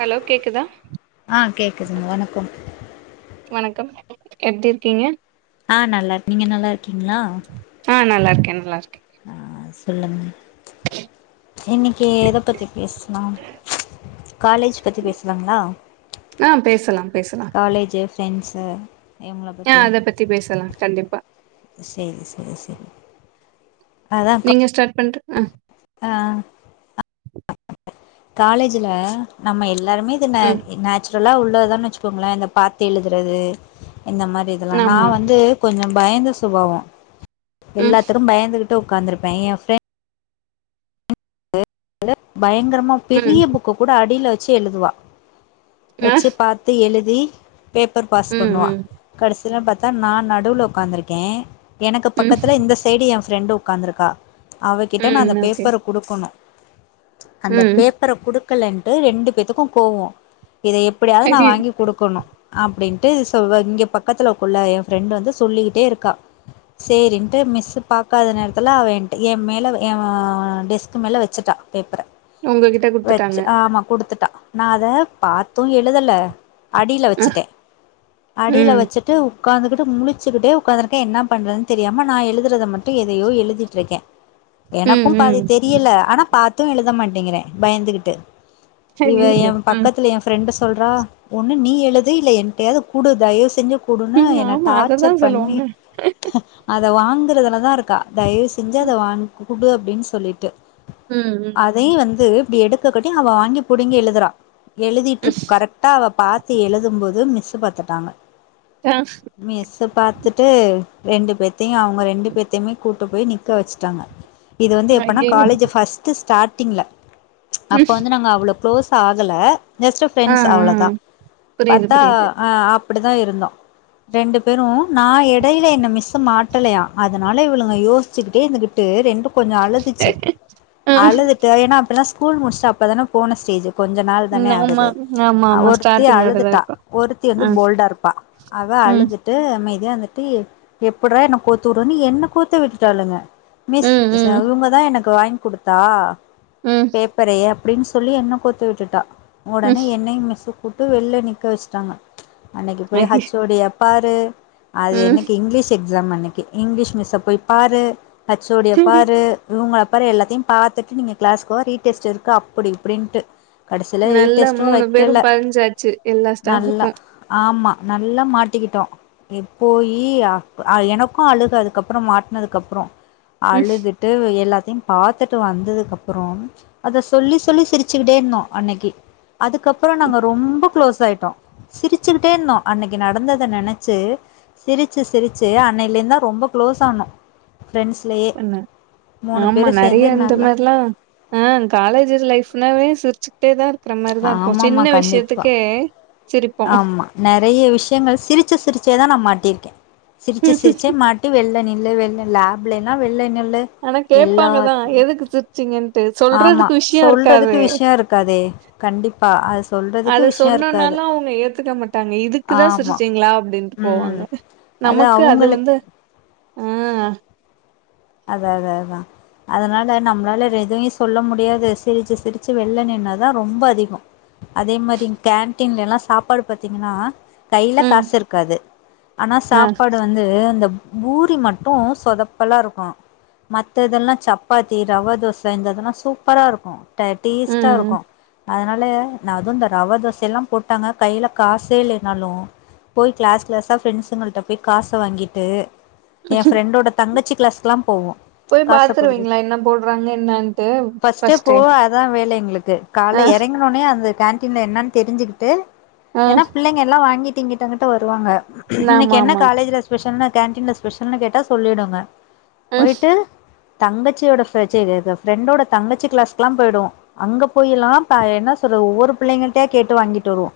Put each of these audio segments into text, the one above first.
Hello கேக்குதா? ஆ கேக்குதுங்க வணக்கம். வணக்கம் எப்டிர்க்கீங்க? ஆ நல்லார். நீங்க நல்லார்க்கீங்ளா? ஆ நல்லார்க்கே நல்லார்க்கே. ஆ சொல்லுங்க. இன்னிக்கி எத பத்தி பேசலாம்? காலேஜ் பத்தி பேசலாங்ளா? ஆ பேசலாம் பேசலா. காலேஜு, ஃப்ரெண்ஸு ஆ அத பத்தி பேசலா கண்டிப்பா. சேரி சேரி சேரி. அதா கா நீங்க ஸ்டாட் பண்ற அ ஆ காலேஜ்ல நம்ம எல்லாருமே இது ம் [unintelligible] நேச்சுரலா உள்ளதா வச்சுக்கோங்களே இந்த பாத்து எழுதுறது இந்த மாரி இதெல்லா நா ஆமா வந்து கொஞ்ச பயந்த சுபாவோ ம் எல்லாத்துக்கு பயந்துகிட்டு உட்கார்ந்துருப்பே எ பிரரெண் பயங்கரமா ம் பெரிய புக்க கூட அடியில வெச்சு எழுதுவா ஆ வச்சு பாத்து எழுதி பேப்பர் பாஸ் ம் பண்ணுவா ம் கடசில பாத்தா நா நடுவுல உட்காந்துருக்கே எனக்கு ம் பக்கத்துல இந்த சைடு எ ஃப்ரெண்டு உக் காந்துருக்கா அவகிட்ட ம் நான்னு ஓகே பேப்பர் குடுக்கணு அந்த ம் பேப் ப்பர குடுக்கல்லண்ட்டு ரெண்டு பேத்துக்கு கோவோ இத எப்படியாவது நா ஐயோ வாங்கி குடுக்குணு அப்டின்ட்டு சோ வ இங்க பக்கத்துல உள்ள எ ஃப்ரெண்டு வந்து சொல்லிகிட்டே இருக்கா சேரின்ட்டு மிஸ்சு பாக்காத நேரத்துல அவ என்ட்ட எ மேல எ டெஸ்க்கு மேல வச்சுட்டா பேப்பர உங்ககிட்ட குடுத்துட்டாங்க வெச்சு ஆமா குடுத்துட்டா நா அத பாத்து எழுதல அடியில ஆ வச்சுட்டே அடியில ம் வச்சு ட்டு உக்காந்துக்கிட்டு முழிச்சுக்கிட்டே உக்காந்துருக்கே என்ன பண்றதுன் தெரியாம நா எழுதுறத ம ட்டு எதையோ எழுதிட்டு இருக்கே ம் எனக்கும் ம் பாதி தெரியல ஆனா பாத் து எழுத மாட்டேங்கிறே பயந்துகிட்டு இவ எ ஐயையோ ம் பக்கத்துல எ ஃபிரெண்டு சொல்றா ஒன்னு நீ எழுது இல்ல என்டையாது குடு தயவு செஞ்சு குடுன்னு ம் என்ன ஆமா அததா டார்ச்சர் பண்ணி சொல்லுவாங்க அத வாங்குறதுலதா இருக்கா தயவு செஞ்சு ம் அத வாங் குடு அப்டின் சொல்லிட்டு ம் ம் அதையு வந்து இப்டி எடுக்ககட்டி அவ வாங்கி புடிங்கி எழுதுறா எழுதிட்டு ம் கரெட் ட்டா அவ பாத்து எழுதும்போது மிஸ்சு பாத்துட்டாங்க டாஸ்சு மிஸ்சு பாத்துட்டு ரெண்டு பேத்தையு அவங்க ரெண்டு பேத்தையுமே கூட்டு போய் நிக்க வச்சுட்டாங்க இது வந்து எப்பனா ஐயையோ காலேஜ் பஸ்ட் ஸ்டாட்டிங்ல அப்ப வந்து நாங்க அவ்ளோ க்ளோஸ் ஆகல ஜஸ்ட் ஆ ஆ ஃப்ரெண்ட்ஸ் அவ்ளோதா புரியுது பாத்தா புரியுது ஆ அப்டிதா இருந்தோ ரெண்டு பேரு நா எடையில என்ன மிஸ்சு மாட்டலையா அதனால இவளுங்க யோசுச்சுக்கிட்டே இந்த ட்டு ரெண்டு கொஞ்ச அழுதுச்சு ஆ அழுது தேவை என்னா அப்பல்லா ஸ்கூல் முடிஸ்ட்டு அப்பதான போன ஸ்டேஜ்சு கொஞ்ச நாள் ம் தானே ஆகுது ஆமா ஆமா ஆமா ஒருத்தி ஸ்டார்டிங் அப்டிதா அழுதுட்டா இருக்கு ஒருத்தி ஆ வந்து போல்டா இருப்பா அவ ம் அழுது ட்டு அமைதியா இந்துட்டு எப்புறா என்னக்கோத்துறனு என்ன கோத்து விட்டுட்டாளுங்க மிஸ் ம் ம் இவங்கதா எனக்கு வாங்கி கொடுத்தா ம் பேப்பரைய அப்டின் சொல்லி என்ன கோத்து விட்டுட்டா ம் உடனே என்னயு மிஸ் இப்ப வெள்ள நிக்க வஸ்ட்டாங்க அன்னைக்கி போய் ஐயோ ஹச்சோடிய பாரு அது ம் எனக்கு இங்கிலீஷ் எக்ஸாம் அன்னிக்கி இங்கிலீஷ் மிஸ்ஸ போய் பாரு ஹச்சோடிய பாரு இவங்க அப்பற எல்லாத்தையு பாத்துட்டு நீங்க கிளாஸ்கு வா ரீடெஸ்ட் இருக்கு அப்படி இப்படின்ட்டு கடைசில எல்லா டெஸ்ட்டும் மூணு பேரு வைக்கல பதிஞ்சாச்சு எல்லா நல்லா ஸ்டாபுக்கு ஆமா நல்லா மாட்டிகிட்டோ இப்போயி ஆ எனக்கு அழுக அதுக்கப்புறோ மாட்னதுக்கப்றோ ம் அழுதுட் ட்டு எல்லாத்தியு பாத்துட்டு வந்துதுக்கப்பறோ அத சொல்லி சொல்லி சிரிச்சுக்கிட்டே இருந்தோ அன்னைக்கி அதுக்கப்பறோ நாங்க ரொம்ப குளோஸ் ஆய்ட்டோ சிரிச்சுக்கிட்டே இருந்தோ அன்னைக்கு நடந்தத நெனச்சு சிரிச்சு சிரிச்சு அன்னைலெந்து தா ரொம்ப க்ளோஸ் ஆனோ ஃப்ரெண்ட்ஸ்லயே பண்ண மூணு ஆமா பேரு சேந்து நறையா இந்த நல்லா மேர்லா ஆ காலேஜ் லைஃப்னாவே சிரிச்சு ட்டேதா இருக்கிற மாறிதா இருக்கோ ஆமாமா சின்ன கண்டிப்பா விஷ்யத்துக்கே ஆமா நறைய விஷ்யங்கள் சிரிச்சு சிரிச்சேதா நா மாட்டிருக்கே சிரிச்சு சிரிச்சே மாட்டி வெள்ள நில்லு வெள்ள லேப்லயெல்லா வெள்ள நில்லு ஆனா கேப்பாங்கதா எல்லாத்துலயு எதுக்கு சிர் ச்சீங்கன்ட்டு ஆமா சொல்றதுக்கு விஷ்யோ சொல்றதுக்கு இருக்காது விஷயோ இருக்காதே கண்டிப்பா அது சொல்றதுக்கு அத விஷயோ இருக்காது சொன்னோனாலு அவுங்க ஏத்துக்க மாட்டாங்க இதுக்குதா ஆமா சிரிச்சீங்ளா அப்டீன்ட்டு ம் போவாங்க நமக்கு அது வந்து ஆ அதா அதா அதா அதனால நம்மளால எதுயு சொல்ல முடியாது சிரிச்சு சிரிச்சு வெள்ள நின்னாதா ரொம்ப அதிகோ அதே மாறி கேன்டீன்லெல்லா சாப்பாடு பாத்தீங்கன்னா கைல ம் காசு இருக்காது ஆனா ந சாப்பாடு வந்து இந்த பூரி மட்டு சொதப்பலா இருக்கோ மத்த இதெல்லா சப்பாத்தி ரவா தோச இந்த இதெல்லா சூப்பரா இருக்கோ ட டேஸ்ட்டா ம் இருக்கோ அதனால நா அதோ இந்த ரவ தோசையெல்லா போட்டாங்க கையில காசே இல்லன்னாலு போய்க் கிளாஸ் கிளாஸா ஃரெண்ட்ஸுங்கள்ட்ட போய் காச வாங்கிட்டு எ ஃப்ரெண்டோட தங்கச்சி கிளாஸ்குலா போவோ போய் காச குடுது பாத்துருவீங்களா என்ன போடுறாங்க என்னன்ட்டு பஸ்ட்டு ஃபஸ்ட்டே போவ அதா வேல எங்களுக்கு கால்ல ஆ எறங்க திட்னவொட்னே அந்த கேண்டீன்ல என்னு தெரிஞ்சுக்கிட்டு ஆ ஏன்னா பிள்ளைங்க எல்லா வாங்கிட் ங்கிட்டோ அங்கிட்டோ வருவாங்க இன்னிக்கு ஆமா என்ன ஆமா காலேஜ்ல ஸ்பெஷல் கேன்டீன்ல ஸ்பெஷல்னு கேட்டா சொல்லிடுங்க ம் போயிட்டு தங்கச்சியோட ஃப் ச்சி இது இது ஃப்ரெண்டோட தங்கச்சி கிளாஸ்குலா போயிடுவோ அங்க போயில்லா ப என்னா சொல்றது ஒவ்வோரு புள்ளைங்கள்ட்டயாக் கேட்டு வாங்கிட்டு வருவோ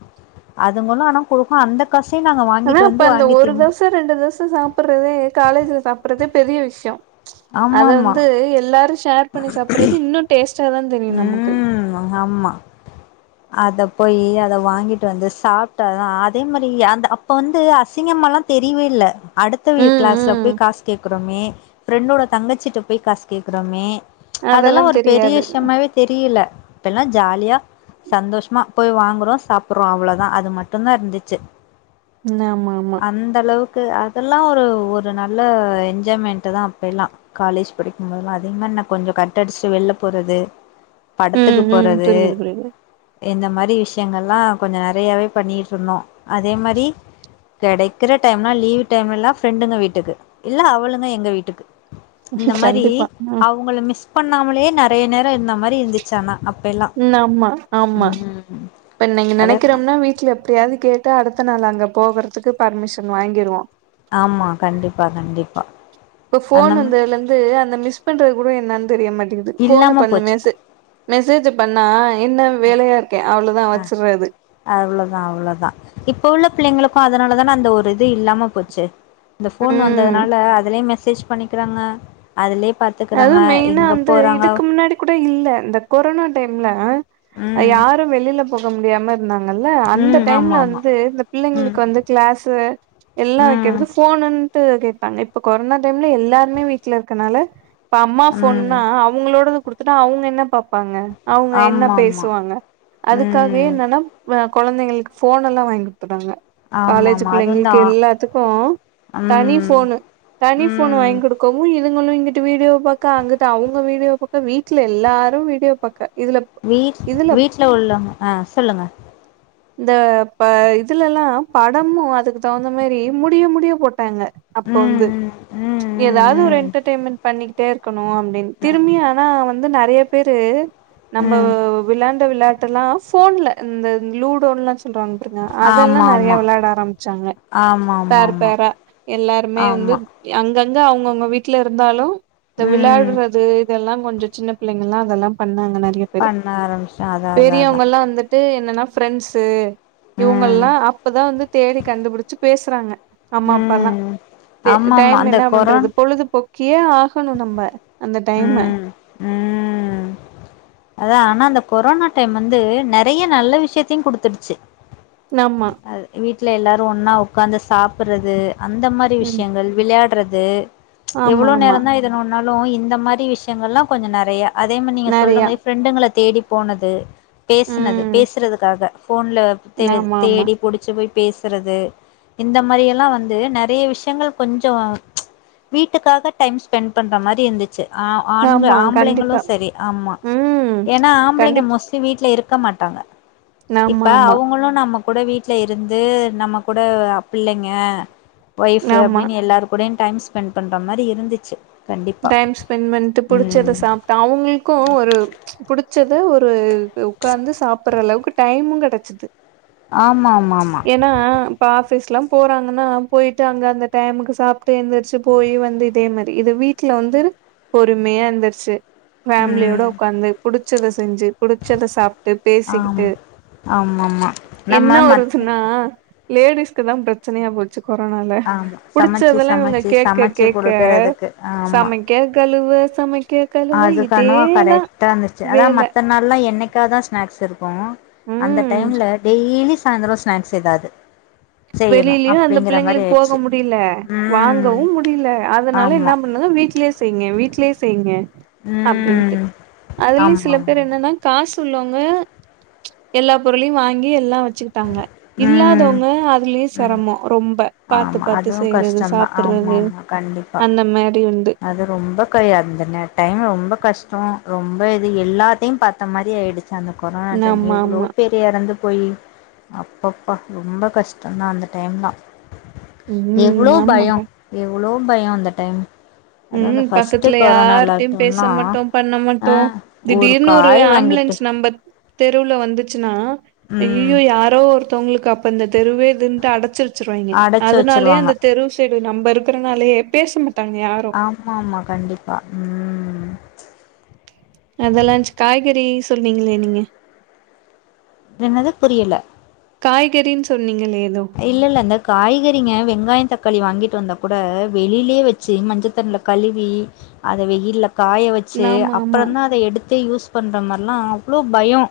அதுங்களு ஆனா போக அந்த காசையு நாங்க வாங்கிட்டு வந்து வாங்கித் திம்போ த்த ரெண்டு தோச சாப்புடுறதே காலேஜ்ல சாப்புடுறதே பெரிய விஷ்யோ ஆமா அத ஆமா வந்து எல்லாரு ஷேர் பண்ணி சாப்புறது இன்னு டேஸ் உம் ஆமா அத போய் அத வாங்கிட்டு வந்து சாப்ட்டாதா அதே மாரி அந்த அப்போ வந்து அசிங்கமால்லா தெரியவே இல்ல அடுத்தவிய ம் கிளாஸ்ல ம் போய் காசு கேக்றோமே ஃப்ரெண்டோட தங்கச்சிட்ட போய் காசு கேக்றோமே அதெல்லா ஒரு பெரிய விஷயமாவே தெரியுல இப்பலா ஜாலியா சந்தோஷமா போய் வாங்குறோ சாப்புடுறோ அவ்ளோதா அது மட்டுந்தா இருந்துச்சு இன்ன ஆமாமா அந்த அளவுக்கு அதெல்லா ஒரு ஒரு நல்ல என்ஜாய்மெண்ட்டுதா அப்பயெல்லா காலேஜ் படிக்கும்போதுலா அதேமாரி நா கொஞ்சோ கட்டடிச்சுட்டு வெள்ள போறது படத்துக்கு ம் ம் போறது புரியுது புரியுது இந்த மாரி விஷ்யங்கல்லா கொஞ்சோ நறையாவே பண்ணிட்டு இருந்தோ அதே மாரி கெடைக்குற டைம்லா லீவ் டைம்லலெல்லா ஃப்ரெண்டுங்க வீட்டுக்கு இல்ல அவளுங்க எங்க வீட்டுக்கு இந்த மாரி கண்டிப்பா ம் அவுங்கள மிஸ் பண்ணாமலயே நறைய நேரோ இருந்த மாரி இருந்துச்சு ஆனா அப்பயெல்லா உம் ஆமா ஆமா ம் இப்ப நீங்க அதெல்லா நெனைக்கிறோம்னா வீட்ல எப்புடியாது கேட்டு அடுத்த நாள் அங்க போகறதுக்கு பர்மிஷன் வாங்கிருவோ ஆமா கண்டிப்பா கண்டிப்பா இப்ப அந்த ஃபோன் மா வந்ததலந்து அந்த மிஸ் பண்றது கூட என்னான்னு தெரிய மாட்டேங்குது ஃபோன இல்லாம பண்ணு போச்சு மெஸ் மெசேஜு பண்ணா என்ன வேலயா இருக்கே அவ்ளோதா வச்சுறது அவ்வளோதா அவ்வளோதா இப்ப உள்ள பிள்ளைங்களுக்கோ அதனாலதான அந்த ஒரு இது இல்லாம போச்சு இந்த ஃபோன் ம் வந்ததுனால அதுலயே மெசேஜ் பண்ணிக்குறாங்க அதுலயே பாத் அதுவு மெயினா வந்து இதுக்கு முன்னாடி குட இல்ல இந்த கொரோனா டைம்ல அ ம் யாரு வெளில போக முடியாம ந்தாங்கல்ல அந்த ம் டைம்ல ஆமா ஆமா வந்து, இந்த ம் பிள்ளைங்களுக்கு வந்து க்ளாசு எல்லா ம் வைக்கறது ஃபோன்னுட்டு கேப்பாங்க இப்ப கொரோனா டைம்ல எல்லாருமே வீட்ல இருக்கனால ப்ப அம்மா ம் ஃபோன்னா அவுங்களோடது குடுத்டா அவுங்க என்ன பாப்பாங்க அவுங்க என்ன ஆமா ஆமா பேசுவாங்க அதுக்காகயே ம் என்னன்னா அ கொழந்தைங்களுக்கு ஃபோன் எல்லா வாங்கி த்றாங்க ஆமா காலேஜ் ஆமா அது வந்து பிள்ளைங்களுக்கு ஆ எல்லாத்துக்கு தனி ம் ஃபோனு தனி ஃபோனு ம் வாங்கி குடுக்கவு இதுங்குளு இங்குட்டு வீடியோ பாக்க அங்குட்டு அவுங்க வீடியோ ஒத்த வீட்ல எல்லாரு வீடியோ பாக்க இதுலப் வீட் வீட்ல உள்ளங்க அ சொல்லுங்க ந்த ப இதுலல்லாம் படமு அதுக்கு தகுந்த மேரி முடியு முடியு போட்டாங்க. அப்போ ம் ந்து ம் ம் எதாது ஒரு ம் என்டர்டெய்மெண்ட் பண்ணிக்கிட்டே இருக்கணு அப்டின் திரும்பி அன வந்து நறைய பேரு நம்ம ம் ம் விளாண்ட விளாட் இதல்லா ஃபோன்ல ந்த லூடோன்ல்லா சொல்றாங். [unintelligible] அதெல்லா ஆமா நறைய ஆமா வெளாட ஆரமிச்சாங்க ஆமா ஆமா பேர் ஆமா பேரா எல்லாருமே வந்து ஆமா அங்கங்க அவங்கவுங்க வீட்டுல இருந்தாலு இந்த ம் விளையாடுறது இதெல்லா கொஞ்சொ சின்னப் பில்லைங்கள்லா அதெல்லாம் பண்ணாங்க நறைய பண்ண ஆரமிச்ட அதா அதா அதா ட்டு என்னன்னா ஃப்ரெண்ட்ஸ்ஸு ம் இவுங்கல்லா அப்ப தா வந்து தேடி கண்டுபுடிச்சு பேசுறாங்க நம்ம அப்பல்லா ம் தே ஆமாமா டைம் அந்த கொரோன் என்னபண்றது பொழுதுபோ கியே ஆஃப் பண்னு நம்ப அந்த டைமு ம் ம் அதா, ஆனா அந்த கொரோனா டைம் அந்து, நெறைய நல்ல விஷயத்தையுங் குடுத்துடுச்சு. நம்மா வீட்ல எல்லாரு ஒன்னா ஒக்காந்து சாப்புறது அந்த மாரி ம் விஷயங்கள் விளையாட்றது ஆமா எவ்ளோ ஆமா நேரந்தா இத நோண்னாலும் இந்த மாரி விஷயங்கல்லா கொஞ்சொ நெறைய அதே மநீங்க சொல்ற நெறையா மரி ஃப்ரெண்டுங்கள தேடி போனது பேசுனது ம் பேசுறதுக்காக ஃபோன்ல தெரிது ஆமா ஆமா தேடிப்புடி ச்சுபோய் பேசுறது இந்த மாறி எல்லா வந்து நெறைய விஷயங்கள் கொஞ்சோ ம்ச் வீட்டுக்காக டைம் ஸ்பெண் பண்ற மாறி இருந்துச்சு அ, ஆண்க ஆமா ஆம்பளைங்களு கண்டிப்பா சரி, ஆமா ம் ஏன்னா ஆம்பளைங்க கண்டிப் மோஸ் லி வீட்ல இருக்க மாட்டாங்க இப்ப ஆமா ஆமா அவுங்குளு நமக் குட வீட்டுல இருந்து நம்ம கூட அ பிள்ளைங்க ஒய்ஃபு ஆமா அப்டின்னு எல்லார் கூடயு டைம் ஸ்பெண் பண்ற மாரி இருந்துச்சு கண்டிப்பா மென்ட்டு புடிச்சத ம் சாப்ட்டா அவுங்களுக்கு ஒரு புடிச்ச த ஒரு உக்காந்து சாப்பட்ற ளவுக்கு டைமு கெடச்சது ஆமாமாம்மா என்னா ப்ப ஆஃபிஸ்லா போறாங்கன்னா பொய்ட்டு அங்க அந்த டைம்முக்கு சாப்ட்டு எந்திருச்சு போய் வந்து இதே மாறி இது வீட்ல வந்து பொறுமையா இருந்துச்சு ஃபேம்லியோட ம் ஒக்காந்து புடிச்சத செஞ்சு புடிச்சத சாப் ட்டு ஆம் பேசிக்கிட்டு ஆமாமா நம்ம என்ன ஒரு மத் அ லேடிஸ்க்கு தா பிரச்சனையா போச்சு கொரோனால ஆமா சமச்சு புடிச்சததுல்லா இவ்ங்க சமச்சு கேக்க சமச்சு கேக்க குடுக்கறதுக்கு சமைக் கே கலுவ சமைக்க கழுவ அதுக்கனுவா இதேதா கரெக்ட்டா இருந்துச்சு அதான் வேல மத்த நாள்ல்லா என்னைக்காதா ஸ்நாக்ஸ் இருக் அப்போ அந்த ம் டைம்ல டெய்லி சாயந்தர ஸ்நாக்ஸ் எதாது செய்யணு வெளிலையு அந்த அப்டிங்கிற மாரி பிள்ளைங்களுக்கு போக ஆயிடுச்சு முடியில ம் வாங்கவு முடியில அதனால என்ன ஆமா பண்ணதுக வீட்லயே செய்ங்க வீட்லே செய்ங்க அப்டின்ட்டு ம் அதுலையு ஆமா சில பேர் ஆமா என்னென்னா காஸ் உள்ளவங்க எல்லா பொருளையு வாங்கி எல்லா வெச்சுக்கிட்டாங்க ம் இல்லாதவங் க அதுலையே ம் செரம்மோ ரொம்ப பாத்து ஆமா பாத்து அதுவு செய்யறது கஷ்டந்தா ஆமா சாப்புட்றது ஆமா கண்டிப்பா அந்த மாரி உண்டு அது ரொம்ப [unintelligible] அந்த நே டைம் ரொம்ப கஷ்டோ ரொம்ப இது. எல்லாத்தயு பாத்த மாரி ஆயிடு ச்சு அந்த கொரோனா டைம்ல ஆமா எவ்வளோ ஆமா பேர் எறந்து போய் அப்பப்பா ரொம்ப கஷ்டோந்தா அந்த டைம்தா எவ்வளோ ம் பயம் ஆமாக்கா எவ்வளோ பயம் அந்த டைம் அதுவு உம் அந்த ஃபஸ்ட்டு பக்கத்துல கொரோனா யார்டயு பேச லாக்டவுன்லா மாட்டோ பண்ண ஆ மாட்டோ திடீர்ன் ஒரு காய் வாங்கிட்டு ஆம்புலன்ஸ் நம்மத் தெருல வந்துச்சுன்னா ம் ஐய்யய்யோ யாரோ ஒருத்தவுங்களுக்கு அப்ப இந்த தெருவே இதுன்ட்டு அடச்சு வச்சிரு வாங்கெ அடச்சு அதனாலயே வச்சிருவாங்க அந்த தெரு சைடு நம்ம இருக்கிறனாலேயே பேச மாட்டாங்க யாரு ஆம்மா ஆம்மா கண்டிப்பா ம் அதெல்லா காய்கறி சொன்னீங்களே நீங்க என்னது புரியில காய்கறின் சொன்னீங்களே ஏதோ இல்லல்லங்க காய்கறிங்க வெங்காய தக்காளி வாங்கிட்டு வந்தா கூட வெளிலயே வெச் சு மஞ்சத்தண்ல கழுவி அத வெயில்ல காய வ ச்சு ஆமா ஆமா அப்புறோந்தா அத எடுத்தே யூஸ் பண்ற மாறிலா அவ்ளோ பயோ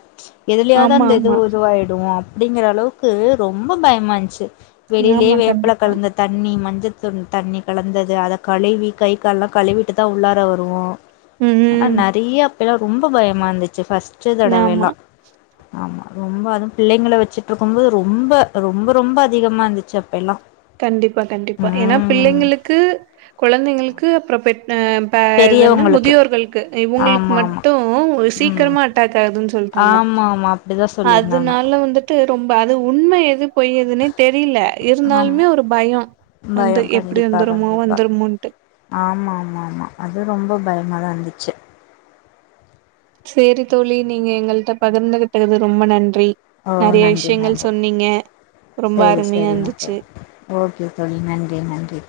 எதுலையாது ஆமா அந்த இது ஆமா உருவாயிடு அப்டிங்கற அளவுக்கு ரொம்ப பயமாந்ச்சு வெளிலேயே ஆமா வேப்பெல கண்டிப்பா கலந்து தண்ணீ மஞ்சத்தூள் தண்ணி கலந்தது அத கழுவி கை கால்லா கழுவிட்டுதா உள்ளார வருவோ ம் ம் அ நெறைய அப்ப எல்லா ரொம்ப பயமா இருந்துச்சு ஃபஸ்ட் ஆமா தடவேல்லா ஆமா ரொம்ப அதுவு பிள்ளைங்கள வச்சுட்டு இருக்கும்போது ரொம்ப ரொம்ப ரொம்ப அதிகமா இருந்துச்சு அப்ப எல்லா கண்டிப்பா கண்டிப்பா ஏன்னா ம் பிள்ளைங்களுக்கு கொழந்தைங்களுக்கு அப்புறோ பெத் ஆ இப்ப இது என்ன பெரியவங்களுக்கு முதியோர்களுக்கு இவுங்களுக்கு ஆமா ஆமா மட்டு ஒரு ம் சீக்கிரமா அட்டாக் ஆகுதுன் சொல்ட்டாங்க ஆமா ஆமா அப்டிதா சொல்லியிருந்தாங்க அதனால வந்து அது ரொம்ப அது உண்ம எது பொய் எதுன்னே தெரியல இருந்தாலு ஆமா ரு பயோ வந்து பயோ எப்டி வந்துருமோ வந்துருமோன்டு ஆம ஆமா ஆமா அது ரொம்ப பயமா தா இருந்துச்சு சேரி தோழி நீங்க எங்கள்ட்ட பகிர்ந்து கிட்டதுக்கு ரொம்ப நன்றி. ஓ நெறைய நன்றி விஷயங்கள் நன்றி சொன்னீங்க ரொம்ப சரி அருமையா சரிங்க இருந்துச்சு தோழி ஓகே தோழி நன்றி நன்றி